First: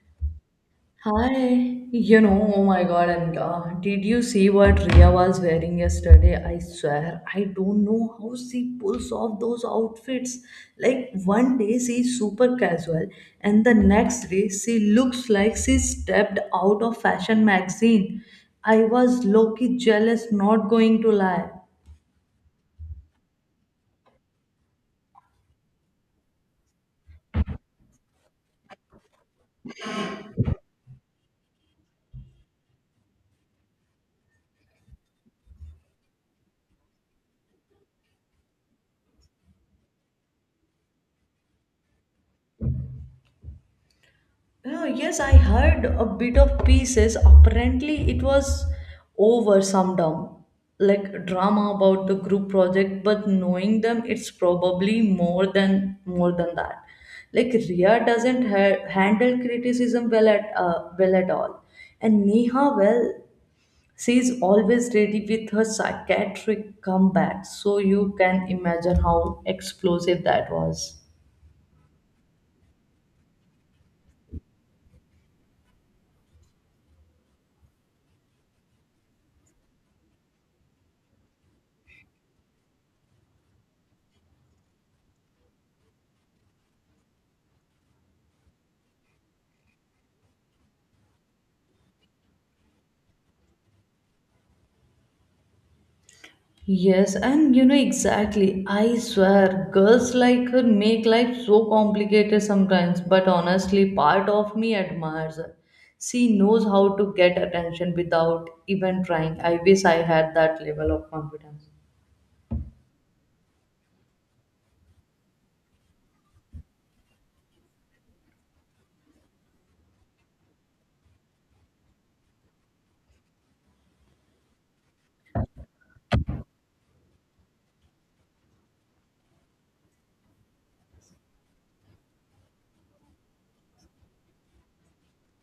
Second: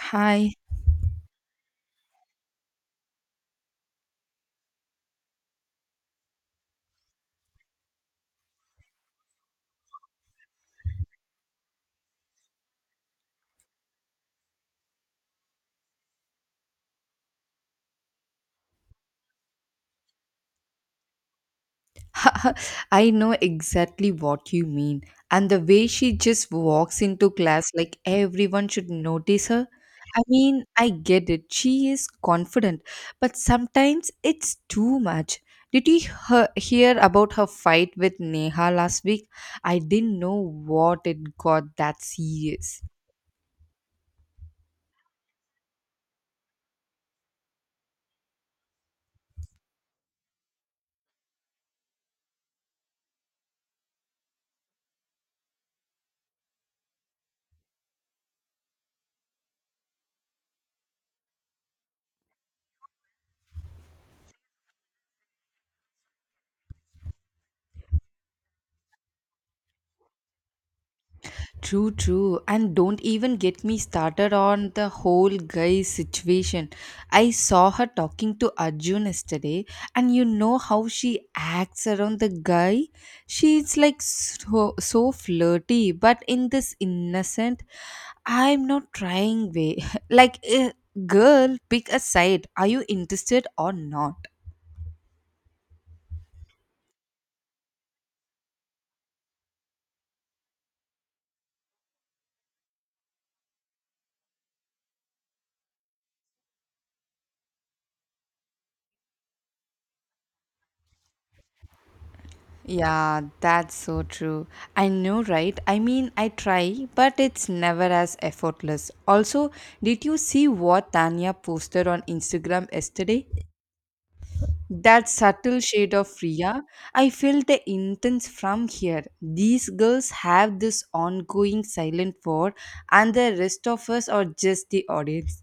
Hi. Hi, oh my God, and did you see what Ria was wearing yesterday? I swear, I don't know how she pulls off those outfits. Like one day she's super casual, and the next day she looks like she stepped out of fashion magazine. I was low-key jealous, not going to lie. I know exactly what you mean. And the way she just walks into class like everyone should notice her. I mean, I get it. She is confident, but sometimes it's too much. Did you hear about her fight with Neha last week? I didn't know what it got that serious. Oh, yes, I heard a bit of pieces. Apparently, it was over some dumb like drama about the group project, but knowing them, it's probably more than that. Like Ria doesn't ha- handle criticism well at all, and Neha, well, she's always ready with her psychiatric comeback. So you can imagine how explosive that was. True, true. And don't even get me started on the whole guy situation. I saw her talking to Arjun yesterday, and you know how she acts around the guy? She's like so, so flirty, but in this innocent, I'm not trying way. Like, girl, pick a side. Are you interested or not? Yes, and you know exactly. I swear, girls like her make life so complicated sometimes, but honestly, part of me admires her. She knows how to get attention without even trying. I wish I had that level of confidence. Yeah, that's so true. I know, right? I mean, I try, but it's never as effortless. Also, did you see what Tanya posted on Instagram yesterday? That subtle shade of Priya. I felt the intense from here. These girls have this ongoing silent war, and the rest of us are just the audience.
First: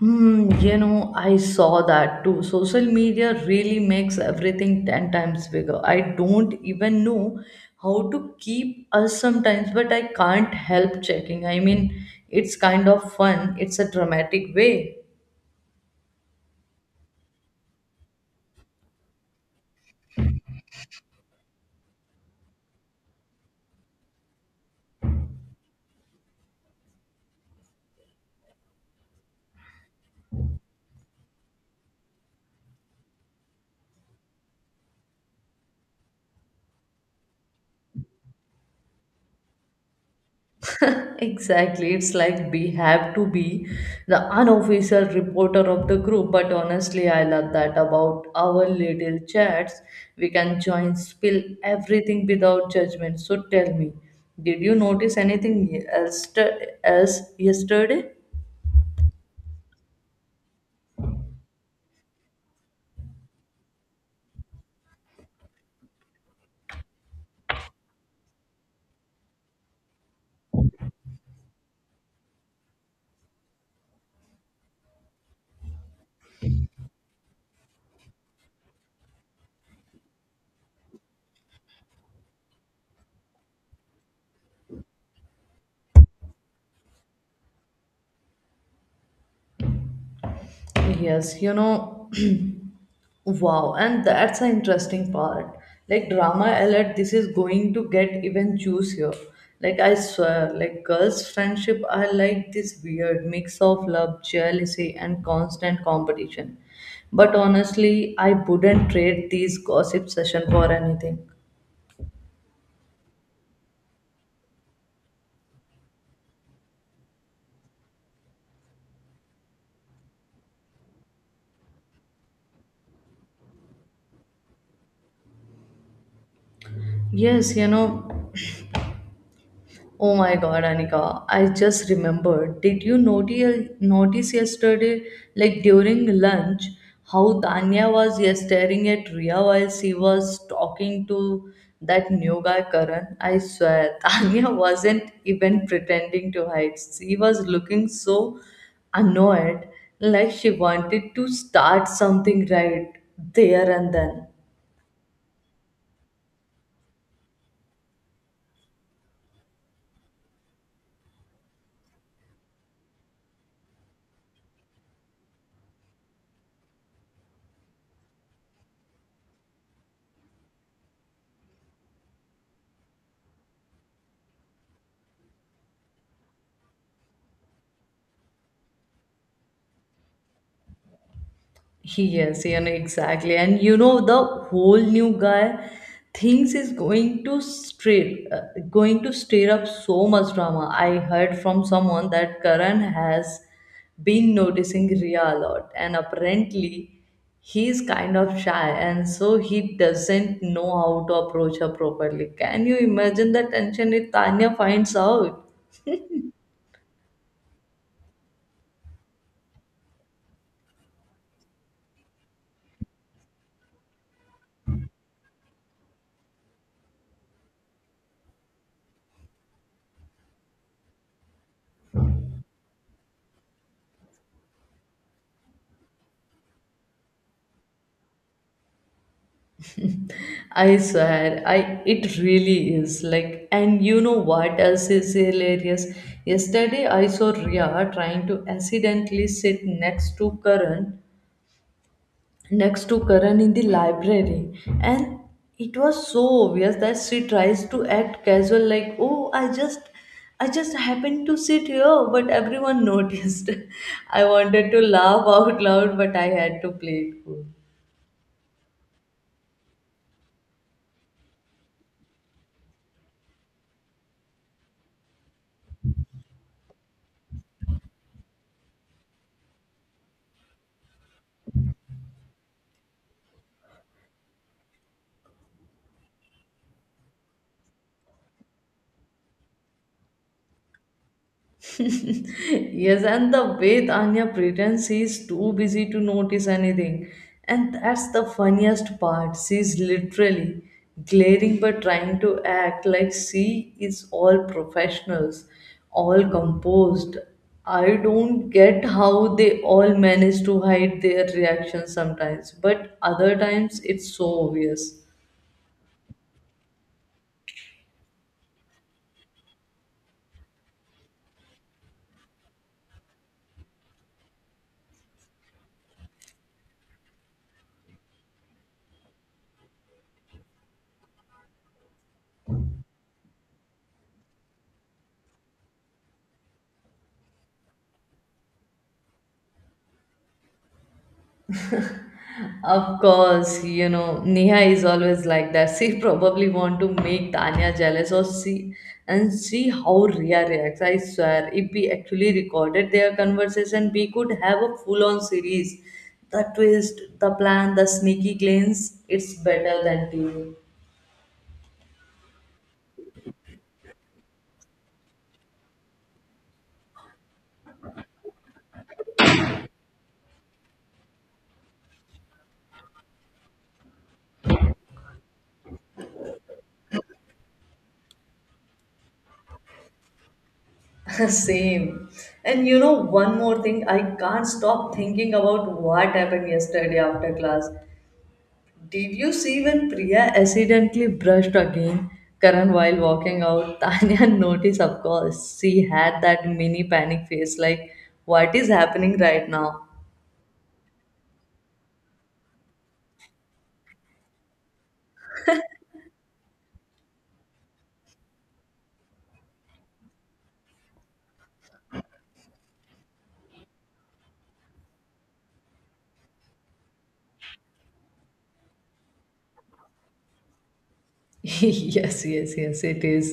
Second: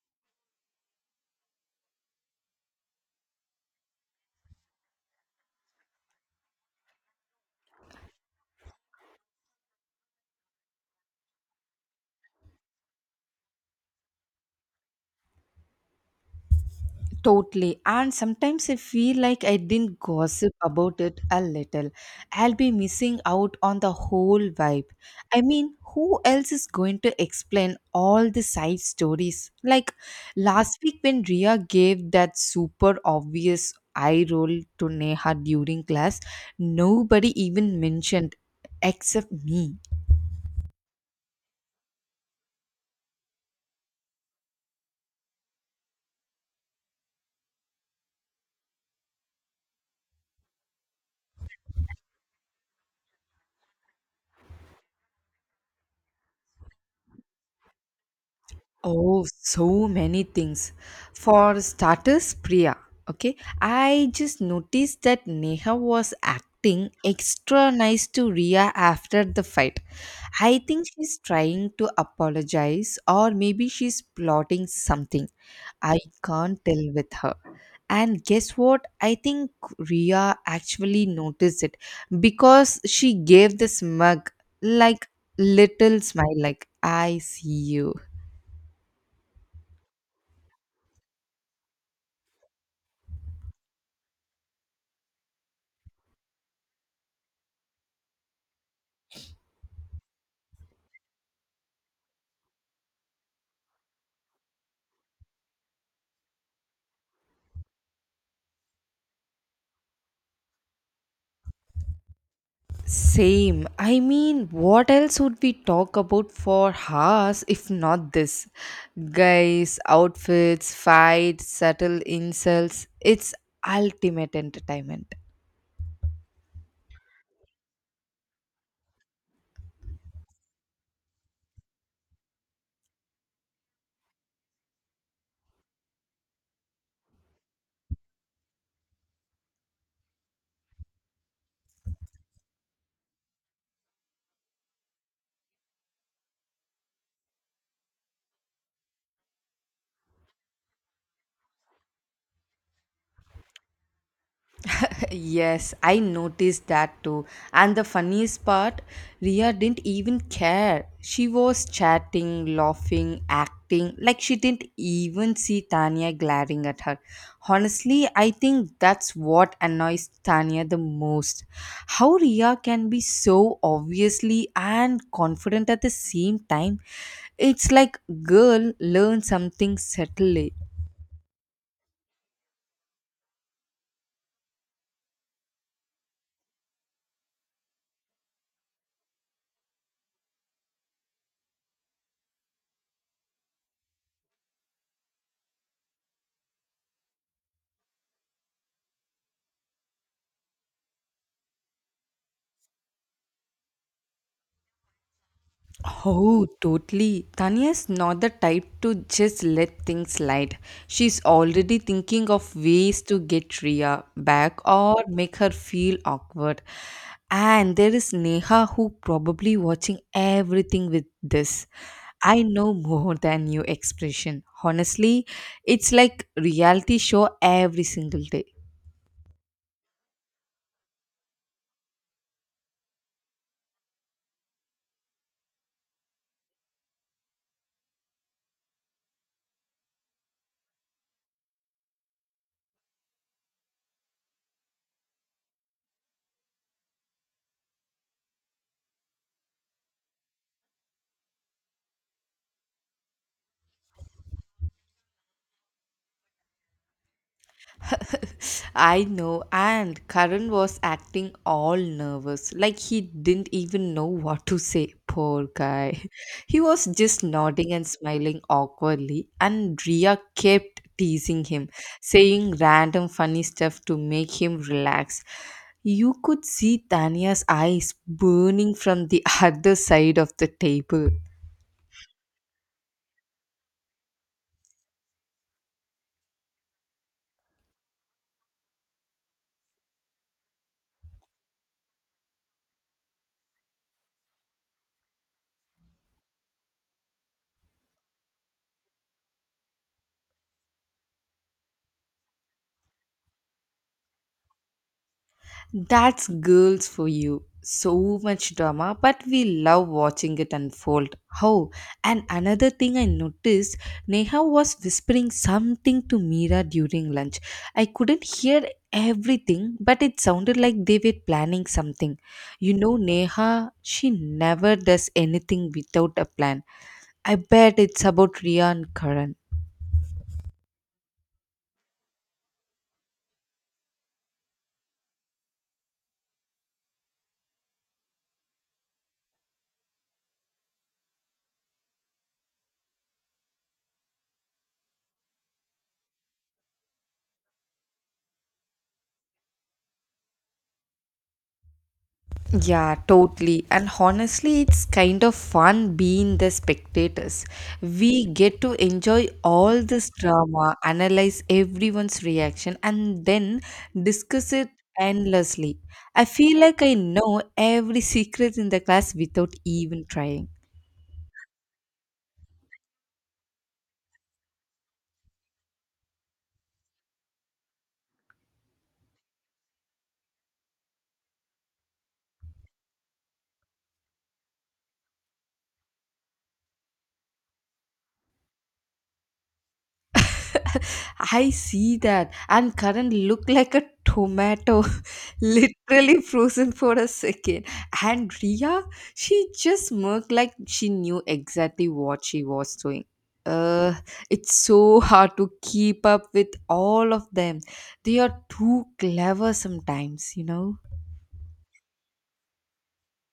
Hmm, you know, I saw that too. Social media really makes everything 10 times bigger. I don't even know how to keep us sometimes, but I can't help checking. I mean, it's kind of fun, it's a dramatic way. Totally. And sometimes I feel like I didn't gossip about it a little. I'll be missing out on the whole vibe. I mean, who else is going to explain all the side stories? Like last week when Ria gave that super obvious eye roll to Neha during class, nobody even mentioned except me. Exactly. It's like we have to be the unofficial reporter of the group. But honestly, I love that about our little chats. We can join, spill everything without judgment. So tell me, did you notice anything else yesterday? Oh, so many things. For starters, Priya. Okay, I just noticed that Neha was acting extra nice to Ria after the fight. I think she's trying to apologize, or maybe she's plotting something. I can't tell with her. And guess what? I think Ria actually noticed it because she gave the smug, like, little smile, like, I see you. Yes, you know. Wow, and that's an interesting part. Like drama alert, this is going to get even juicier. Like I swear, like girls' friendship are like this weird mix of love, jealousy, and constant competition. But honestly, I wouldn't trade these gossip session for anything. Same. I mean, what else would we talk about for hours if not this? Guys, outfits, fights, subtle insults. It's ultimate entertainment. Yes, you know, oh my God, Anika, I just remembered. Notice yesterday, like during lunch, how Tanya was, yes, staring at Ria while she was talking to that new guy, Karan? I swear, Tanya wasn't even pretending to hide. She was looking so annoyed, like she wanted to start something right there and then. Yes, I noticed that too. And the funniest part, Ria didn't even care. She was chatting, laughing, acting like she didn't even see Tanya glaring at her. Honestly, I think that's what annoys Tanya the most. How Ria can be so obviously and confident at the same time. It's like girl learn something subtly. Yes, yeah, no, exactly. And you know, the whole new guy thinks is going to stir up so much drama. I heard from someone that Karan has been noticing Ria a lot, and apparently he's kind of shy, and so he doesn't know how to approach her properly. Can you imagine the tension if Tanya finds out? Oh, totally. Tanya's not the type to just let things slide. She's already thinking of ways to get Ria back or make her feel awkward. And there is Neha who probably watching everything with this. I know more than you expression. Honestly, it's like reality show every single day. I swear, I it really is like, and you know what else is hilarious? Yesterday, I saw Ria trying to accidentally sit next to Karan, in the library, and it was so obvious that she tries to act casual, like, oh, I just happened to sit here, but everyone noticed. I wanted to laugh out loud, but I had to play it cool. I know, and Karan was acting all nervous, like he didn't even know what to say. Poor guy. He was just nodding and smiling awkwardly, and Ria kept teasing him, saying random funny stuff to make him relax. You could see Tanya's eyes burning from the other side of the table. Yes, and the way Tanya pretends she's too busy to notice anything. And that's the funniest part. She's literally glaring but trying to act like she is all professionals, all composed. I don't get how they all manage to hide their reactions sometimes, but other times it's so obvious. That's girls for you. So much drama, but we love watching it unfold. How? And another thing I noticed, Neha was whispering something to Mira during lunch. I couldn't hear everything, but it sounded like they were planning something. You know, Neha, she never does anything without a plan. I bet it's about Ria and Karan. Of course, you know, Neha is always like that. She probably want to make Tanya jealous or see and see how Ria reacts. I swear, if we actually recorded their conversation, we could have a full-on series. The twist, the plan, the sneaky glance, it's better than TV. Yeah, totally. And honestly, it's kind of fun being the spectators. We get to enjoy all this drama, analyze everyone's reaction, and then discuss it endlessly. I feel like I know every secret in the class without even trying. Same. And you know, one more thing, I can't stop thinking about what happened yesterday after class. Did you see when Priya accidentally brushed again Karan while walking out? Tanya noticed, of course. She had that mini panic face like, what is happening right now? I see that. And Karan looked like a tomato, literally frozen for a second. And Ria, she just smirked like she knew exactly what she was doing. Uh, it's so hard to keep up with all of them. They are too clever sometimes, you know. Yes it is.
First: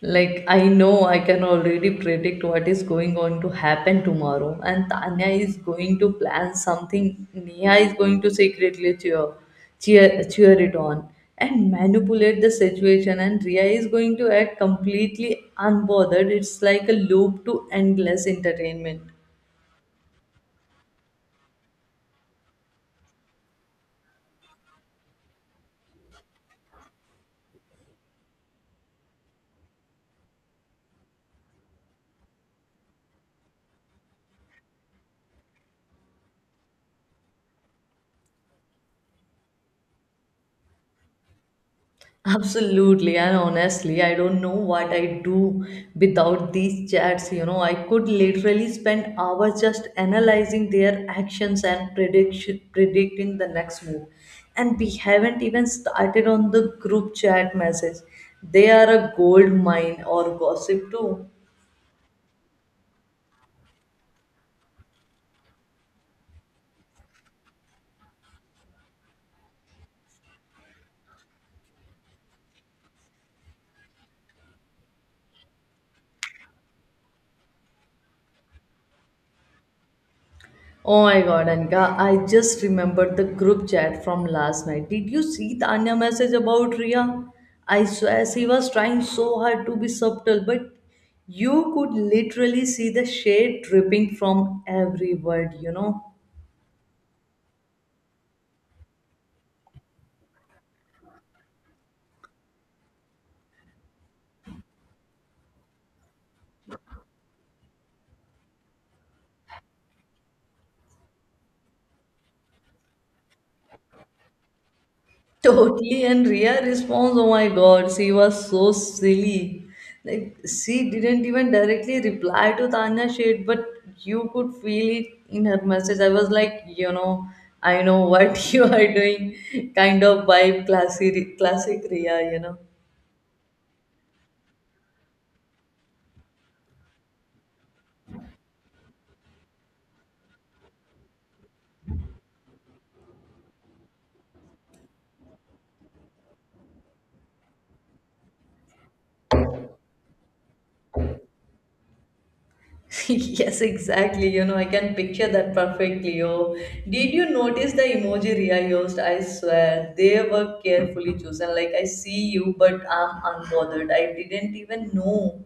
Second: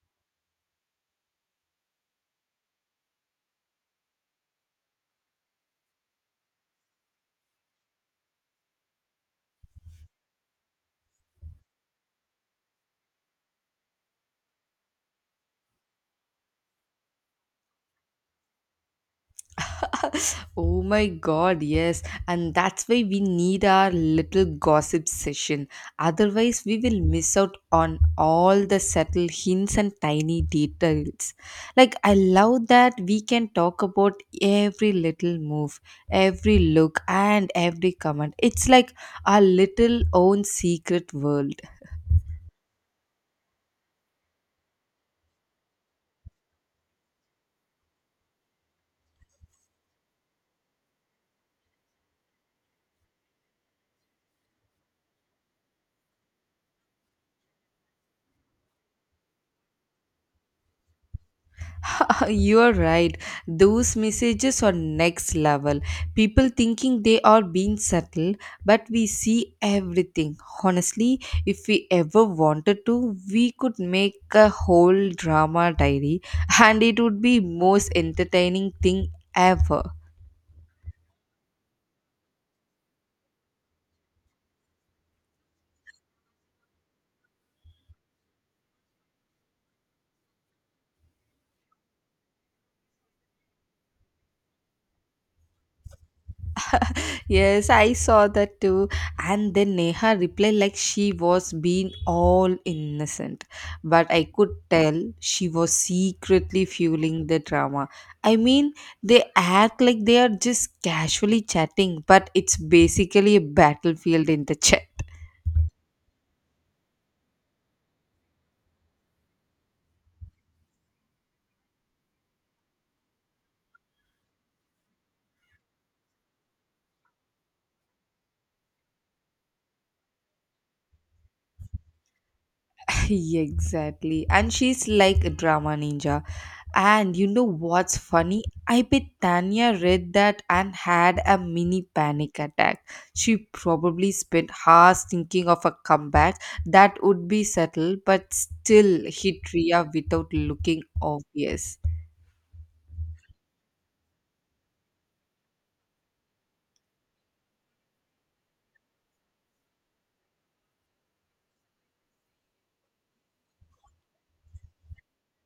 Like, I know I can already predict what is going on to happen tomorrow, and Tanya is going to plan something, Neha is going to secretly cheer it on, and manipulate the situation, and Ria is going to act completely unbothered. It's like a loop to endless entertainment. Oh my god, yes. And that's why we need our little gossip session. Otherwise, we will miss out on all the subtle hints and tiny details. Like, I love that we can talk about every little move, every look, and every comment. It's like our little own secret world. Absolutely, and honestly, I don't know what I do without these chats. You know, I could literally spend hours just analyzing their actions and prediction, predicting the next move. And we haven't even started on the group chat message. They are a gold mine or gossip too. You are right. Those messages are next level. People thinking they are being subtle, but we see everything. Honestly, if we ever wanted to, we could make a whole drama diary and it would be most entertaining thing ever. Oh my God, Anika, I just remembered the group chat from last night. Did you see Tanya message about Ria? I swear she was trying so hard to be subtle, but you could literally see the shade dripping from every word, you know. Yes, I saw that too. And then Neha replied like she was being all innocent. But I could tell she was secretly fueling the drama. I mean, they act like they are just casually chatting, but it's basically a battlefield in the chat. Totally, and Rhea responds, oh my God, she was so silly. Like, she didn't even directly reply to Tanya's shade, but you could feel it in her message. I was like, you know, I know what you are doing, kind of vibe, classic Rhea, you know. Exactly. And she's like a drama ninja. And you know what's funny? I bet Tanya read that and had a mini panic attack. She probably spent hours thinking of a comeback that would be subtle but still hit Ria without looking obvious. Yes, exactly. You know, I can picture that perfectly. Oh, did you notice the emoji Ria used? I swear, they were carefully chosen. Like, I see you, but I'm unbothered. I didn't even know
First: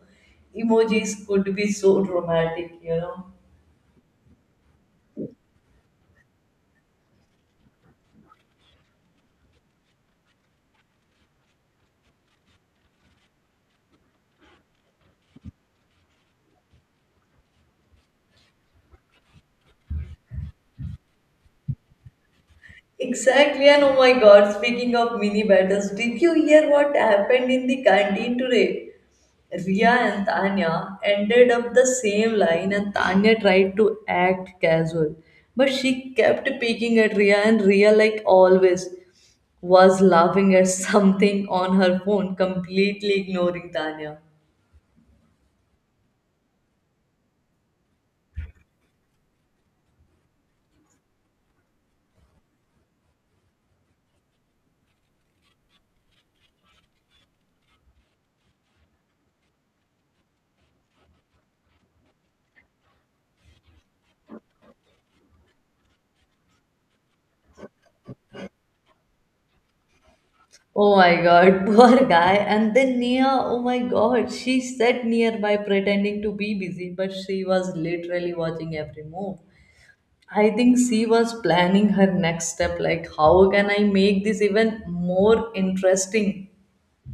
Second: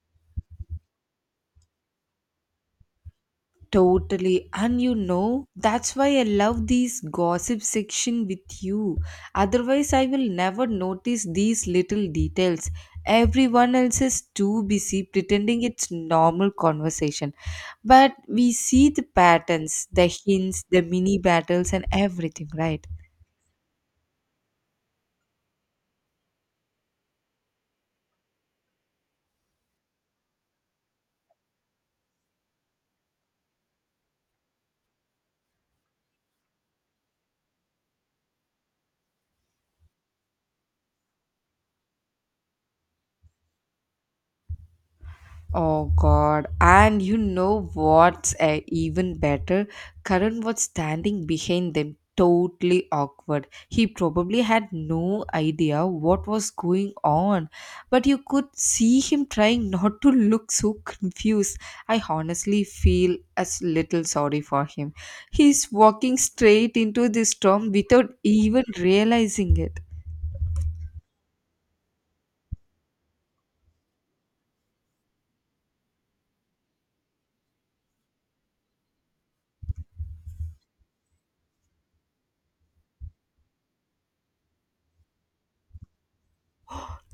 emojis could be so dramatic, you know. Totally. And you know, that's why I love these gossip section with you. Otherwise, I will never notice these little details. Everyone else is too busy pretending it's normal conversation. But we see the patterns, the hints, the mini battles, and everything, right? Exactly, and oh my God, speaking of mini battles, did you hear what happened in the canteen today? Ria and Tanya ended up the same line, and Tanya tried to act casual, but she kept peeking at Ria, and Ria, like always, was laughing at something on her phone, completely ignoring Tanya. Oh God! And you know what's even better? Karan was standing behind them, totally awkward. He probably had no idea what was going on, but you could see him trying not to look so confused. I honestly feel a little sorry for him. He's walking straight into the storm without even realizing it. Oh my God, poor guy. And then Nia, oh my God, she sat nearby pretending to be busy, but she was literally watching every move. I think she was planning her next step, like how can I make this even more interesting?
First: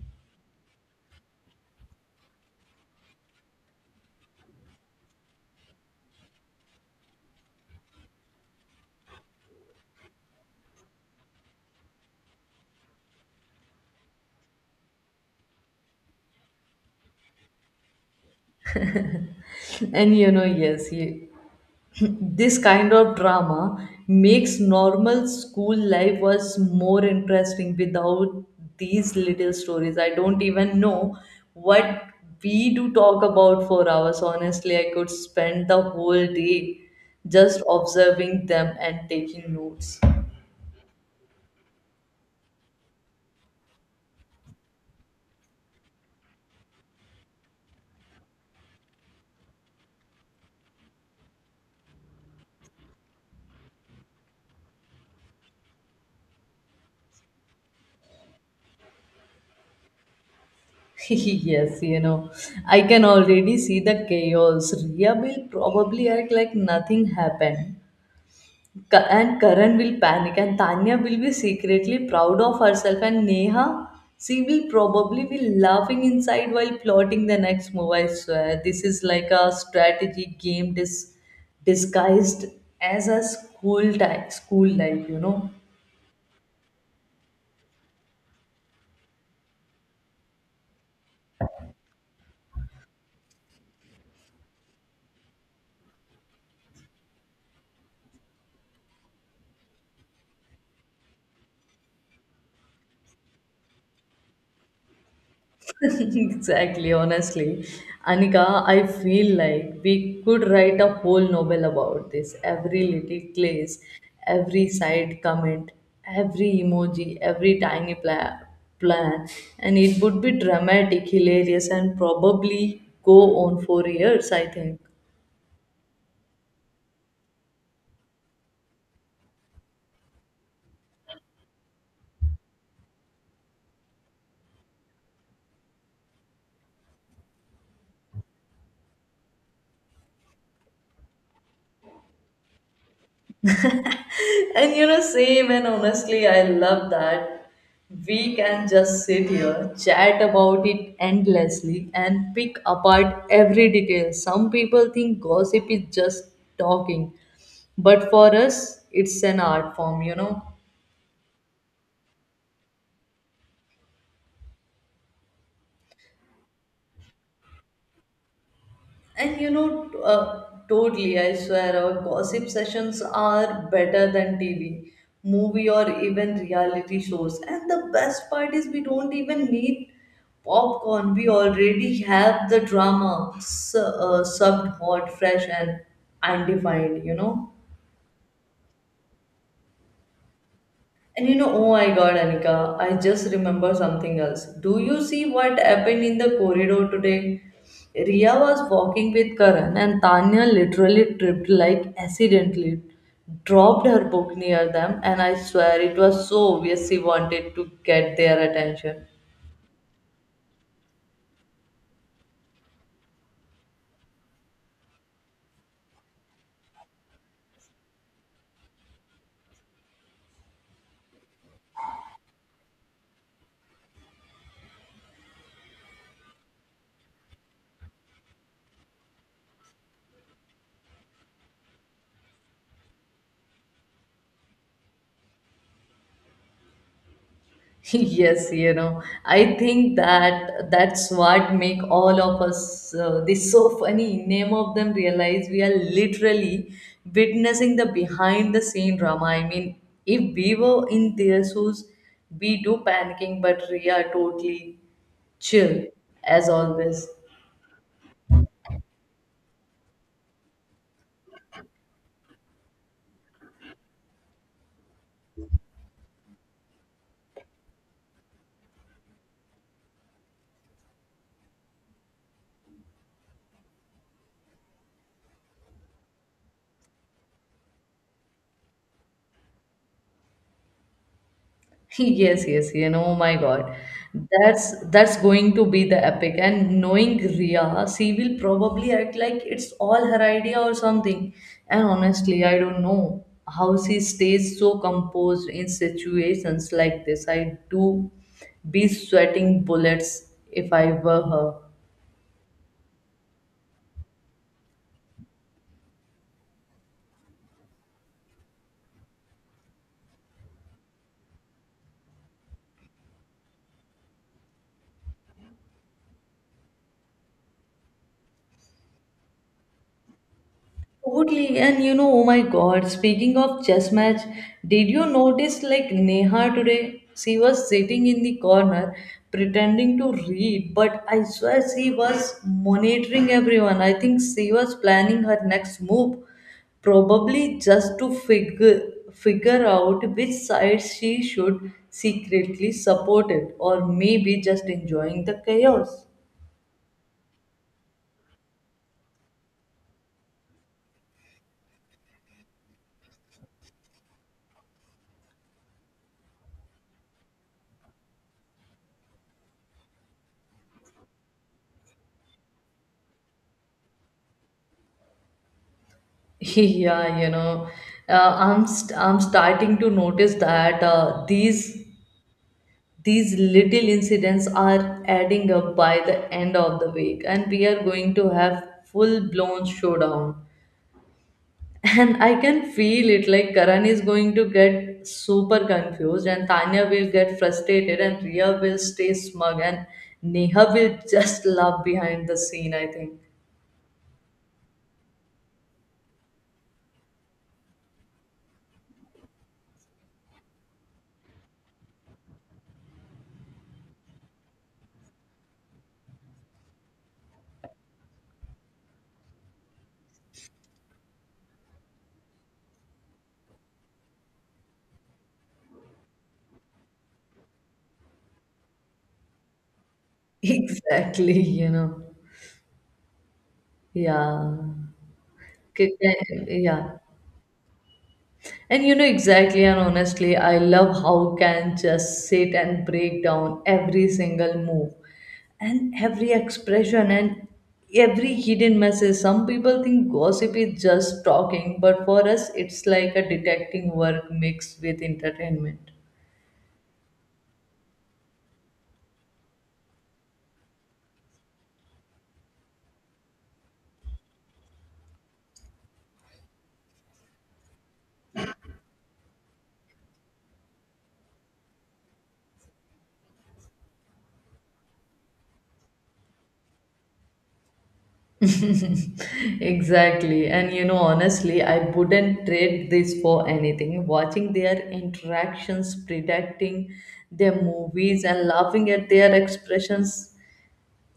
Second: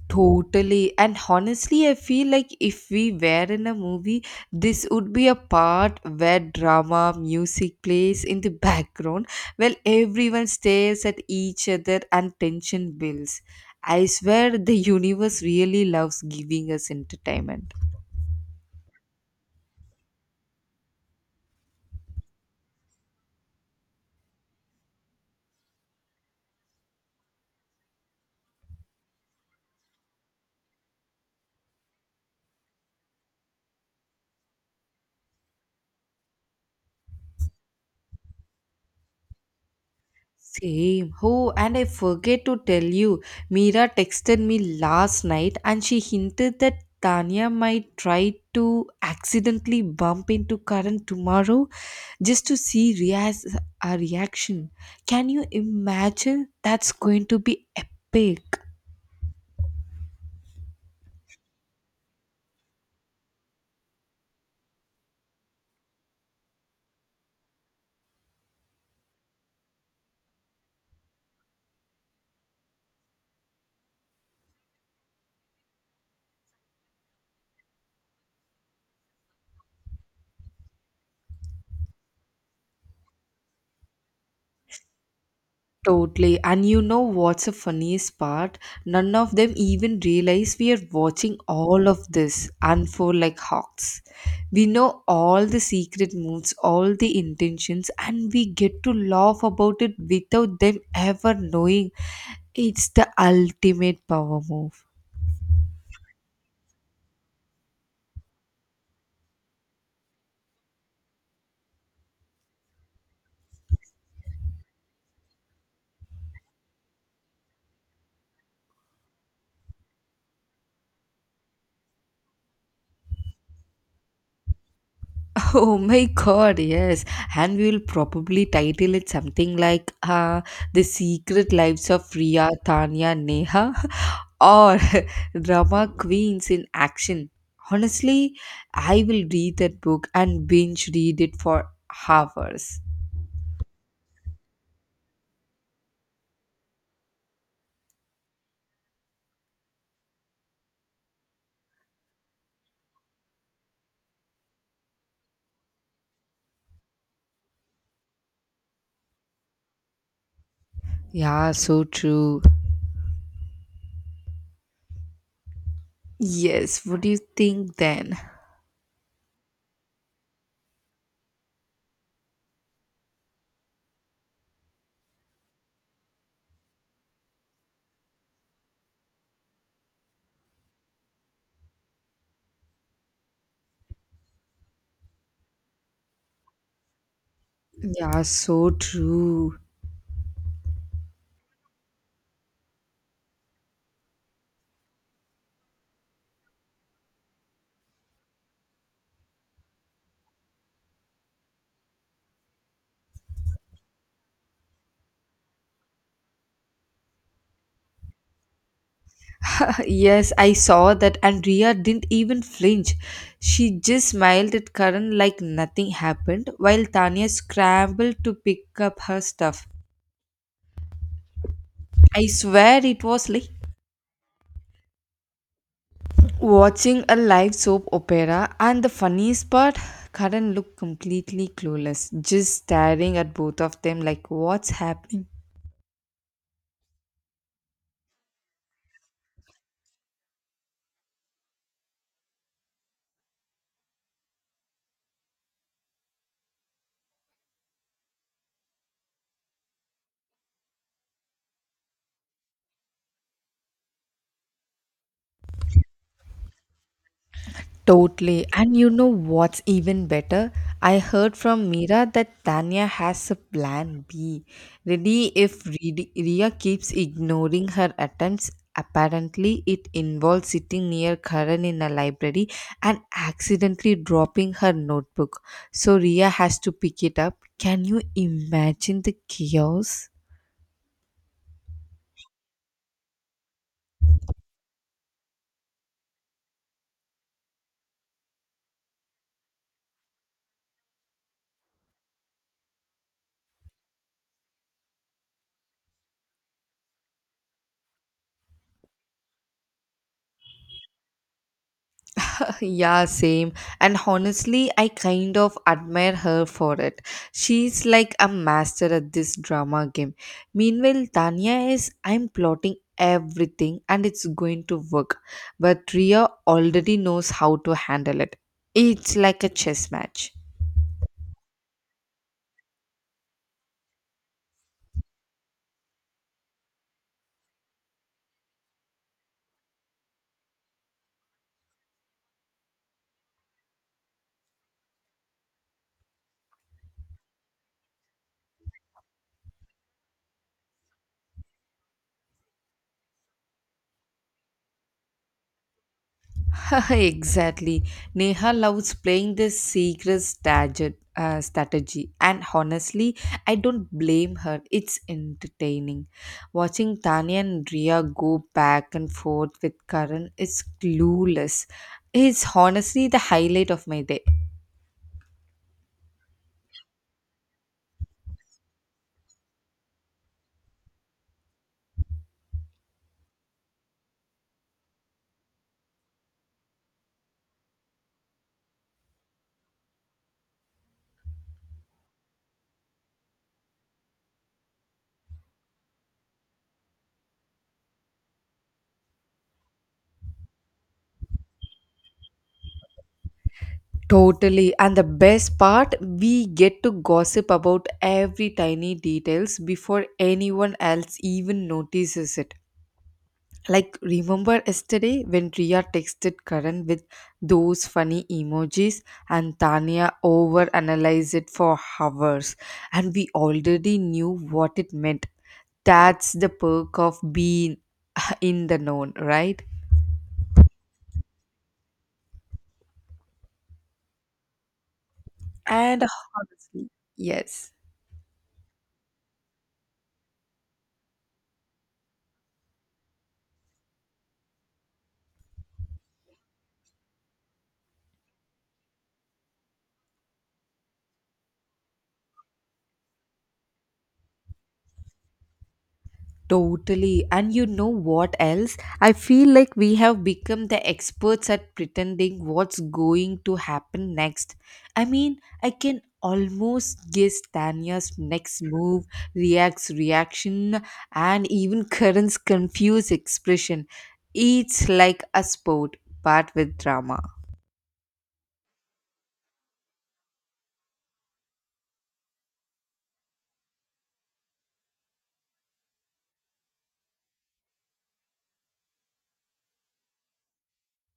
Totally. And honestly, I feel like if we were in a movie, this would be a part where drama, music plays in the background while everyone stares at each other and tension builds. I swear the universe really loves giving us entertainment. And you know, this kind of drama makes normal school life was more interesting without these little stories. I don't even know what we do talk about for hours. Honestly, I could spend the whole day just observing them and taking notes. Same. Oh, and I forget to tell you, Mira texted me last night and she hinted that Tanya might try to accidentally bump into Karan tomorrow just to see Ria's our reaction. Can you imagine? That's going to be epic. Yes, you know, I can already see the chaos. Ria will probably act like nothing happened. And Karan will panic and Tanya will be secretly proud of herself and Neha, she will probably be laughing inside while plotting the next move. I swear, this is like a disguised as a school life, you know. Totally. And you know what's the funniest part? None of them even realize we are watching all of this unfold like hawks. We know all the secret moves, all the intentions, and we get to laugh about it without them ever knowing. It's the ultimate power move. Exactly, honestly. Anika, I feel like we could write a whole novel about this. Every little place, every side comment, every emoji, plan. And it would be dramatic, hilarious, and probably go on for years, I think. Oh my god, yes. And we will probably title it something like The Secret Lives of Ria, Tanya, Neha or Drama Queens in Action. Honestly, I will read that book and binge read it for hours. And you know, same and honestly, I love that we can just sit here, chat about it endlessly, and pick apart every detail. Some people think gossip is just talking, but for us, it's an art form, you know. Yeah, so true. Yes, what do you think then? And you know, totally, I swear, our gossip sessions are better than TV, movie, or even reality shows. And the best part is, we don't even need popcorn, we already have the drama subbed hot, fresh, and undefined, you know. Yeah, so true. And you know, oh my God, Anika, I just remember something else. Do you see what happened in the corridor today? Ria was walking with Karan and Tanya literally tripped like accidentally, dropped her book near them, and I swear it was so obvious she wanted to get their attention. Yes, I saw that, and Ria didn't even flinch. She just smiled at Karan like nothing happened, while Tanya scrambled to pick up her stuff. I swear it was like watching a live soap opera, and the funniest part, Karan looked completely clueless, just staring at both of them like, What's happening? Yes, you know, I think that's what make all of us, this so funny name of them realize we are literally witnessing the behind the scene drama. I mean, if we were in their shoes, we do panicking but we are totally chill as always. Totally. And you know what's even better? I heard from Mira that Tanya has a plan B ready if Ria keeps ignoring her attempts. Apparently, it involves sitting near Karan in a library and accidentally dropping her notebook. So, Ria has to pick it up. Can you imagine the chaos? Yes, you know, oh my God, that's going to be the epic. And knowing Ria, she will probably act like it's all her idea or something. And honestly, I don't know how she stays so composed in situations like this. I do be sweating bullets if I were her. Yeah, same. And honestly, I kind of admire her for it. She's like a master at this drama game. Meanwhile, Tanya is, I'm plotting everything and it's going to work. But Ria already knows how to handle it. It's like a chess match. Totally, and you know, oh my God, speaking of chess match, did you notice like Neha today? She was sitting in the corner pretending to read, but I swear she was monitoring everyone. I think she was planning her next move, probably just to figure out which side she should secretly support it, or maybe just enjoying the chaos. Exactly. Neha loves playing this secret strategy, and honestly, I don't blame her. It's entertaining. Watching Tanya and Ria go back and forth with Karan is clueless. It's honestly the highlight of my day. Yeah, you know, I'm starting to notice that these little incidents are adding up by the end of the week, and we are going to have full-blown showdown. And I can feel it like Karan is going to get super confused, and Tanya will get frustrated, and Ria will stay smug, and Neha will just laugh behind the scene, I think. Totally. And the best part, we get to gossip about every tiny details before anyone else even notices it. Like, remember yesterday when Ria texted Karan with those funny emojis and Tanya overanalyzed it for hours, and we already knew what it meant. That's the perk of being in the known, right? Exactly, you know. Yeah. Okay, And honestly, yeah. yes. And you know exactly and honestly, I love how can just sit and break down every single move and every expression and every hidden message. Some people think gossip is just talking, but for us it's like a detecting work mixed with entertainment. Totally. And you know what else? I feel like we have become the experts at pretending what's going to happen next. I mean, I can almost guess Tanya's next move, React's reaction, and even Karen's confused expression. It's like a sport, but with drama. Exactly. And you know, honestly, I wouldn't trade this for anything. Watching their interactions, predicting their movies, and laughing at their expressions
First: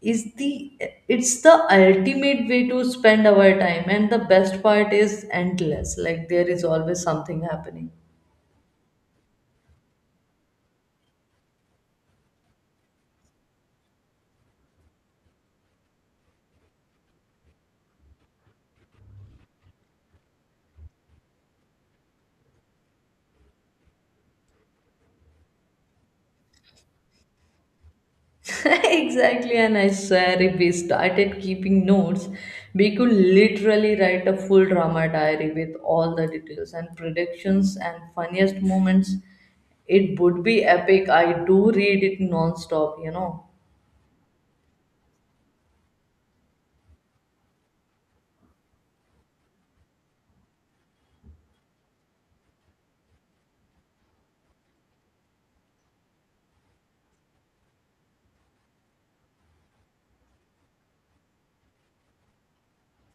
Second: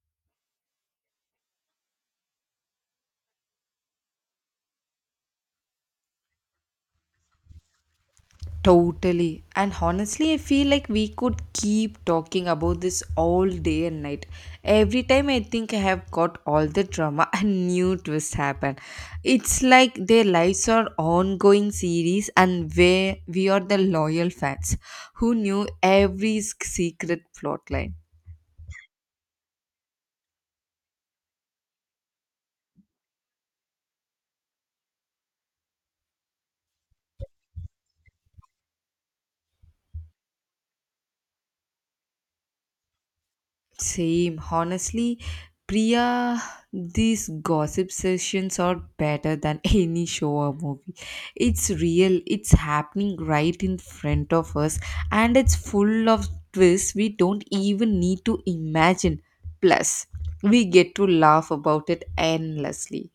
is the it's the ultimate way to spend our time, and the best part is endless, like there is always something happening. Totally. And honestly, I feel like we could keep talking about this all day and night. Every time I think I have got all the drama and new twists happen. It's like their lives are ongoing series and where we are the loyal fans who knew every secret plot line. Exactly, and I swear, if we started keeping notes, we could literally write a full drama diary with all the details and predictions and funniest moments. It would be epic. I do read it non-stop, you know. Same. Honestly, Priya, these gossip sessions are better than any show or movie. It's real, it's happening right in front of us, and it's full of twists we don't even need to imagine. Plus, we get to laugh about it endlessly.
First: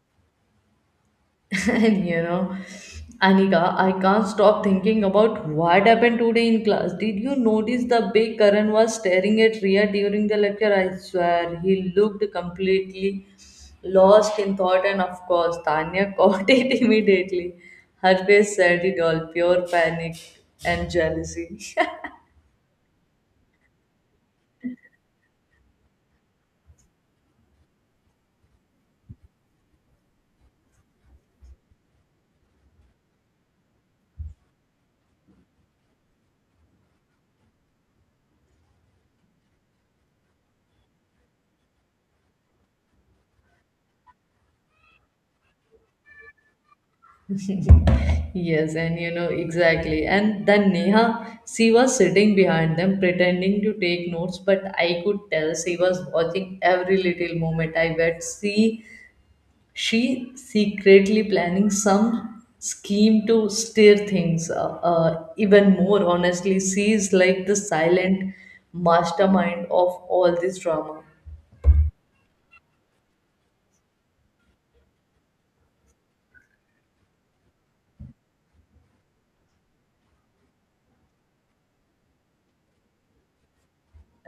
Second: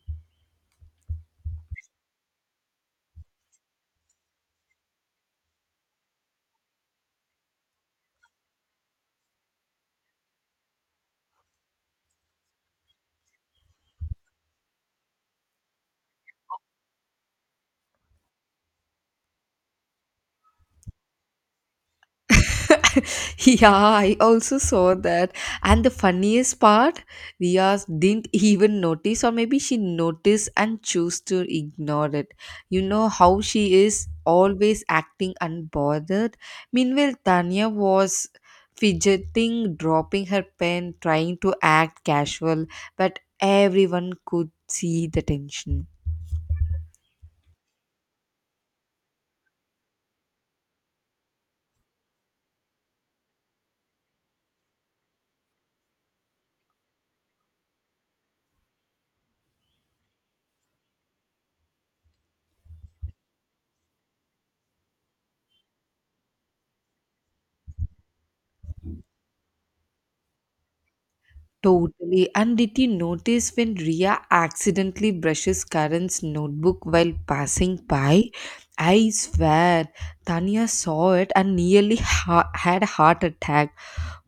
And you know, Anika, I can't stop thinking about what happened today in class. Did you notice the way Karan was staring at Ria during the lecture? I swear, he looked completely lost in thought, and of course, Tanya caught it immediately. Her face said it all, pure panic and jealousy. Yeah, I also saw that. And the funniest part, Ria didn't even notice, or maybe she noticed and chose to ignore it. You know how she is always acting unbothered. Meanwhile, Tanya was fidgeting, dropping her pen, trying to act casual, but everyone could see the tension. Yes, and you know exactly. And then Neha, she was sitting behind them pretending to take notes, but I could tell she was watching every little moment. I bet she secretly planning some scheme to steer things even more. Honestly, she is like the silent mastermind of all this drama. Totally. And did you notice when Ria accidentally brushes Karan's notebook while passing by? I swear, Tanya saw it and nearly had a heart attack.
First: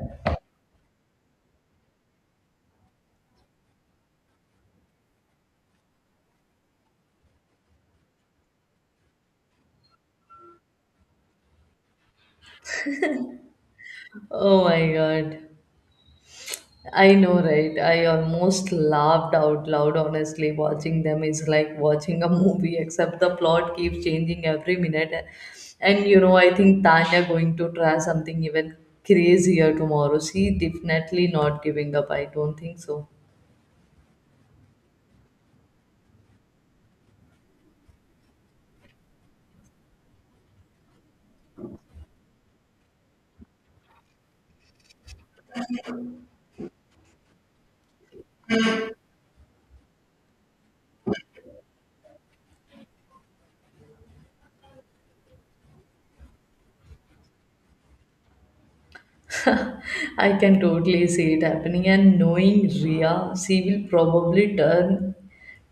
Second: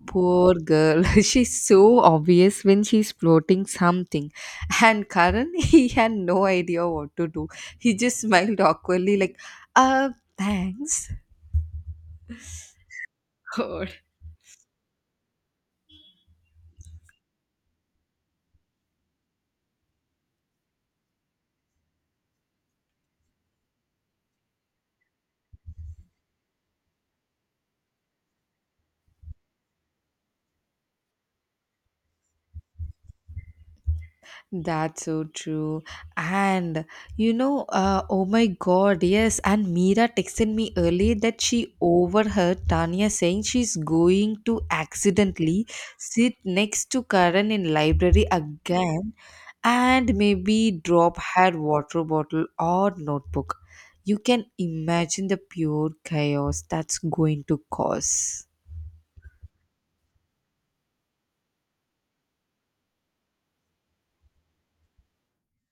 Poor girl. She's so obvious when she's floating something. And Karan, he had no idea what to do. He just smiled awkwardly, like, uh, thanks. Oh my God. I know, right? I almost laughed out loud, honestly. Watching them is like watching a movie, except the plot keeps changing every minute. And you know, I think Tanya going to try something even crazier tomorrow. She definitely not giving up. I don't think so. That's so true. And you know, oh my god, yes. And Mira texted me early that she overheard Tanya saying she's going to accidentally sit next to Karan in library again and maybe drop her water bottle or notebook. You can imagine the pure chaos that's going to cause. I can totally see it happening, and knowing Ria, she will probably turn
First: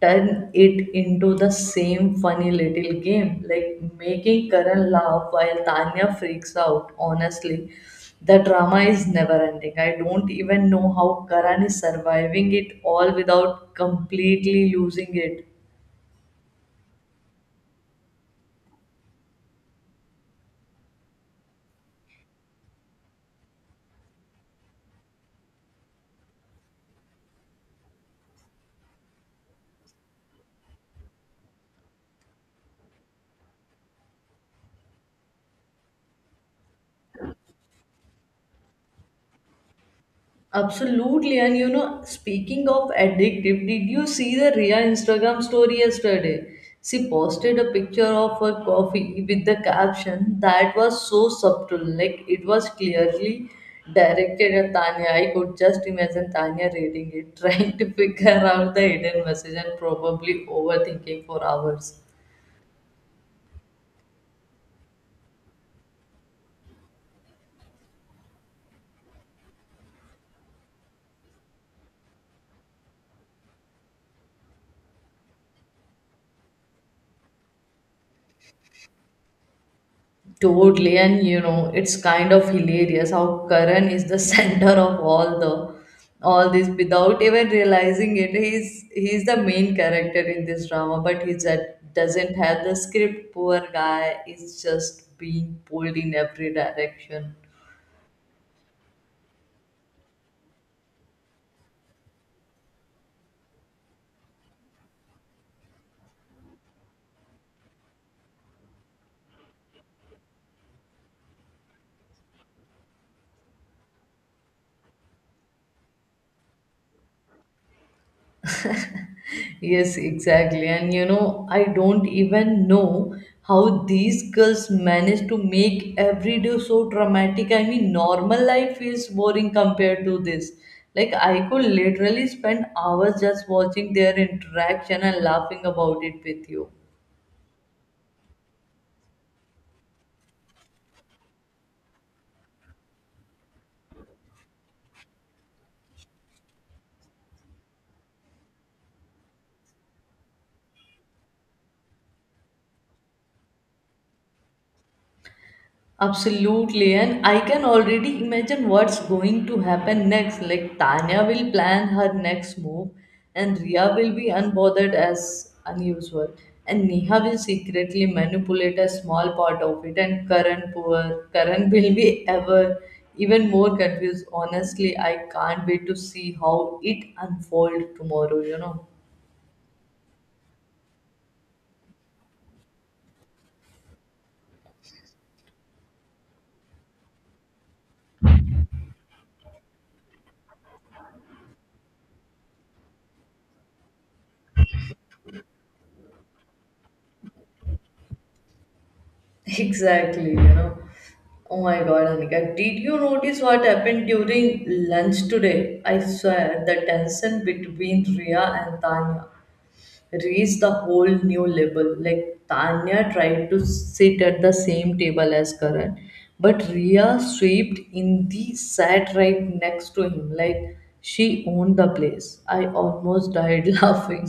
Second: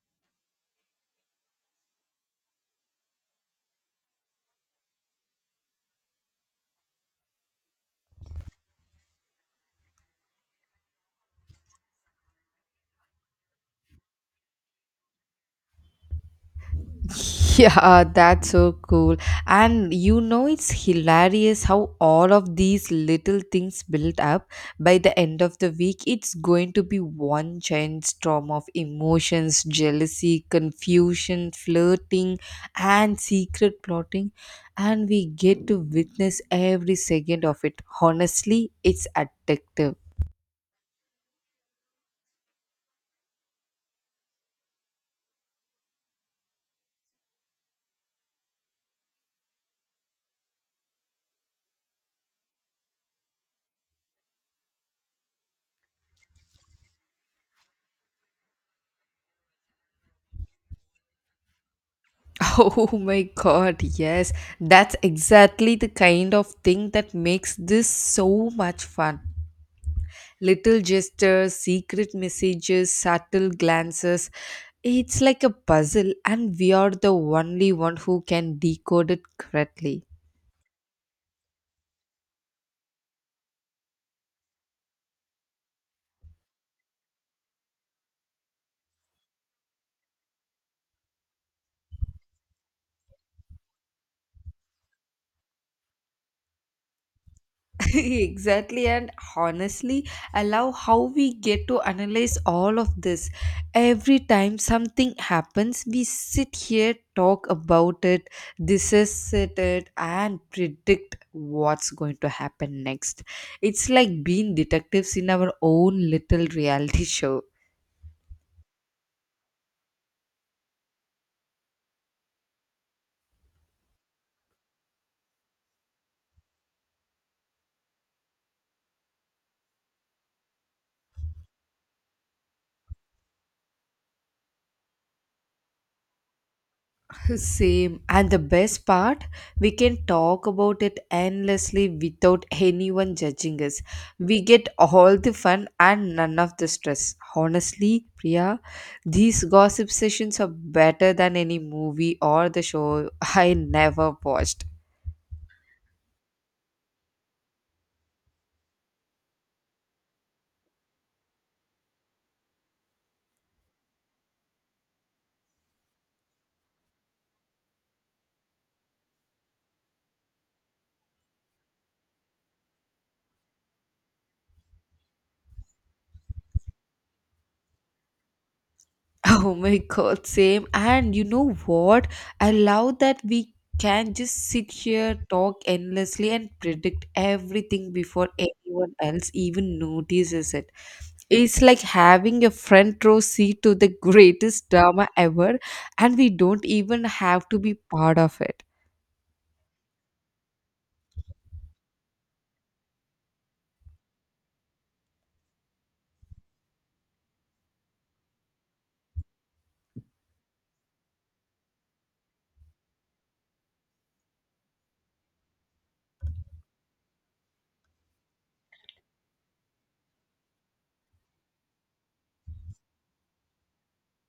turn it into the same funny little game, like making Karan laugh while Tanya freaks out. Honestly, the drama is never ending. I don't even know how Karan is surviving it all without completely losing it. Yeah, that's so cool. And you know, it's hilarious how all of these little things build up. By the end of the week, it's going to be one giant storm of emotions, jealousy, confusion, flirting, and secret plotting. And we get to witness every second of it. Honestly, it's addictive. Absolutely. And you know, speaking of addictive, did you see the Ria Instagram story yesterday? She posted a picture of her coffee with the caption that was so subtle, like it was clearly directed at Tanya. I could just imagine Tanya reading it, trying to figure out the hidden message and probably overthinking for hours. Oh my god, yes. That's exactly the kind of thing that makes this so much fun. Little gestures, secret messages, subtle glances. It's like a puzzle, and we are the only one who can decode it correctly. Totally, and you know, it's kind of hilarious how Karan is the center of all this without even realizing it. He's the main character in this drama, but he just doesn't have the script. Poor guy is just being pulled in every direction. Exactly. And honestly, I love how we get to analyze all of this. Every time something happens we sit here, talk about it, dissect it, and predict what's going to happen next. It's like being detectives in our own little reality show. Yes, exactly. And you know, I don't even know how these girls manage to make every day so dramatic. I mean, normal life feels boring compared to this. Like, I could literally spend hours just watching their interaction and laughing about it with you. Same. And the best part, we can talk about it endlessly without anyone judging us. We get all the fun and none of the stress. Honestly, Priya, these gossip sessions are better than any movie or the show I never watched. Absolutely, and I can already imagine what's going to happen next. Like Tanya will plan her next move, and Ria will be unbothered as unusual, and Neha will secretly manipulate a small part of it, and Karan, poor Karan, will be ever even more confused. Honestly, I can't wait to see how it unfolds tomorrow, you know. Oh my god, same. And you know what? I love that we can just sit here, talk endlessly, and predict everything before anyone else even notices it. It's like having a front row seat to the greatest drama ever, and we don't even have to be part of it. Exactly, you know. Oh my god, Anika, did you notice what happened during lunch today? I swear the tension between Ria and Tanya reached the whole new level. Like Tanya tried to sit at the same table as Karan, but Ria swept in the sat right next to him, like she owned the place. I almost died laughing.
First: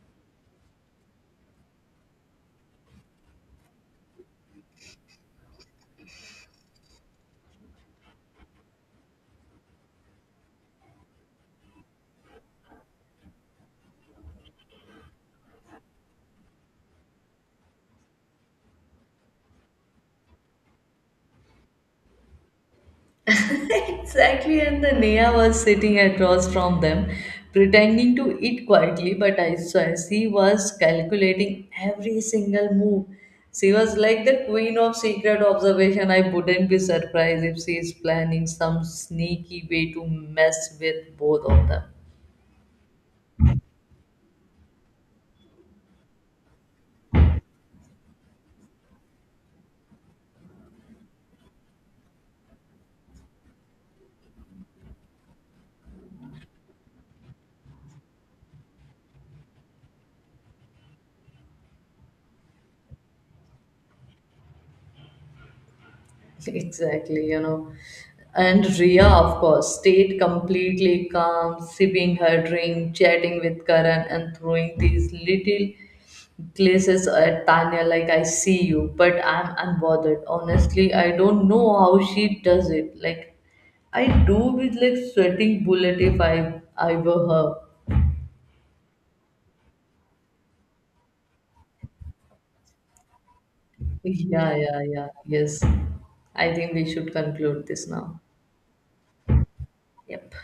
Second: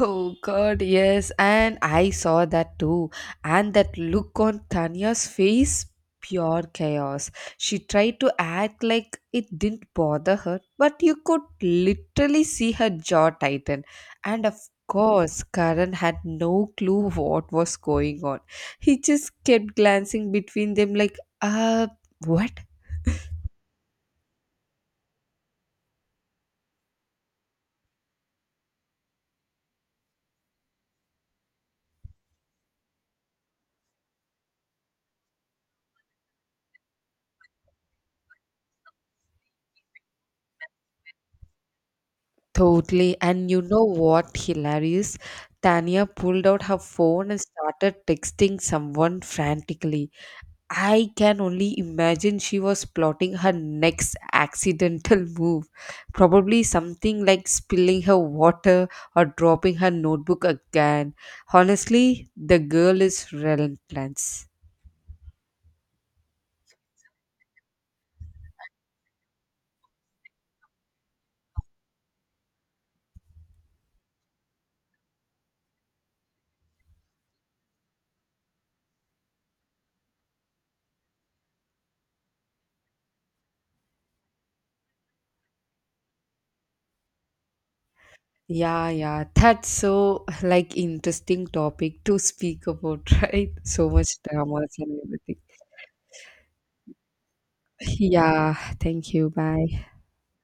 Oh God, yes, and I saw that too. And that look on Tanya's face, pure chaos. She tried to act like it didn't bother her, but you could literally see her jaw tighten. And of course, Karan had no clue what was going on. He just kept glancing between them like, what? Exactly, and the Nia was sitting across from them, pretending to eat quietly, but I swear she was calculating every single move. She was like the queen of secret observation. I wouldn't be surprised if she is planning some sneaky way to mess with both of them. Totally. And you know what? Hilarious. Tanya pulled out her phone and started texting someone frantically. I can only imagine she was plotting her next accidental move. Probably something like spilling her water or dropping her notebook again. Honestly, the girl is relentless. Exactly, you know. And Ria, of course, stayed completely calm, sipping her drink, chatting with Karan, and throwing these little Glaces at Tanya, like, I see you, but I'm unbothered. Honestly, I don't know how she does it. Like, I do with like sweating bullet if I were her. Yeah, yeah, that's so like interesting topic to speak about, right? So much Yeah, dramas yeah, and yeah. everything. Yes. I think we should conclude this now. Yeah, thank you. Bye. Yep.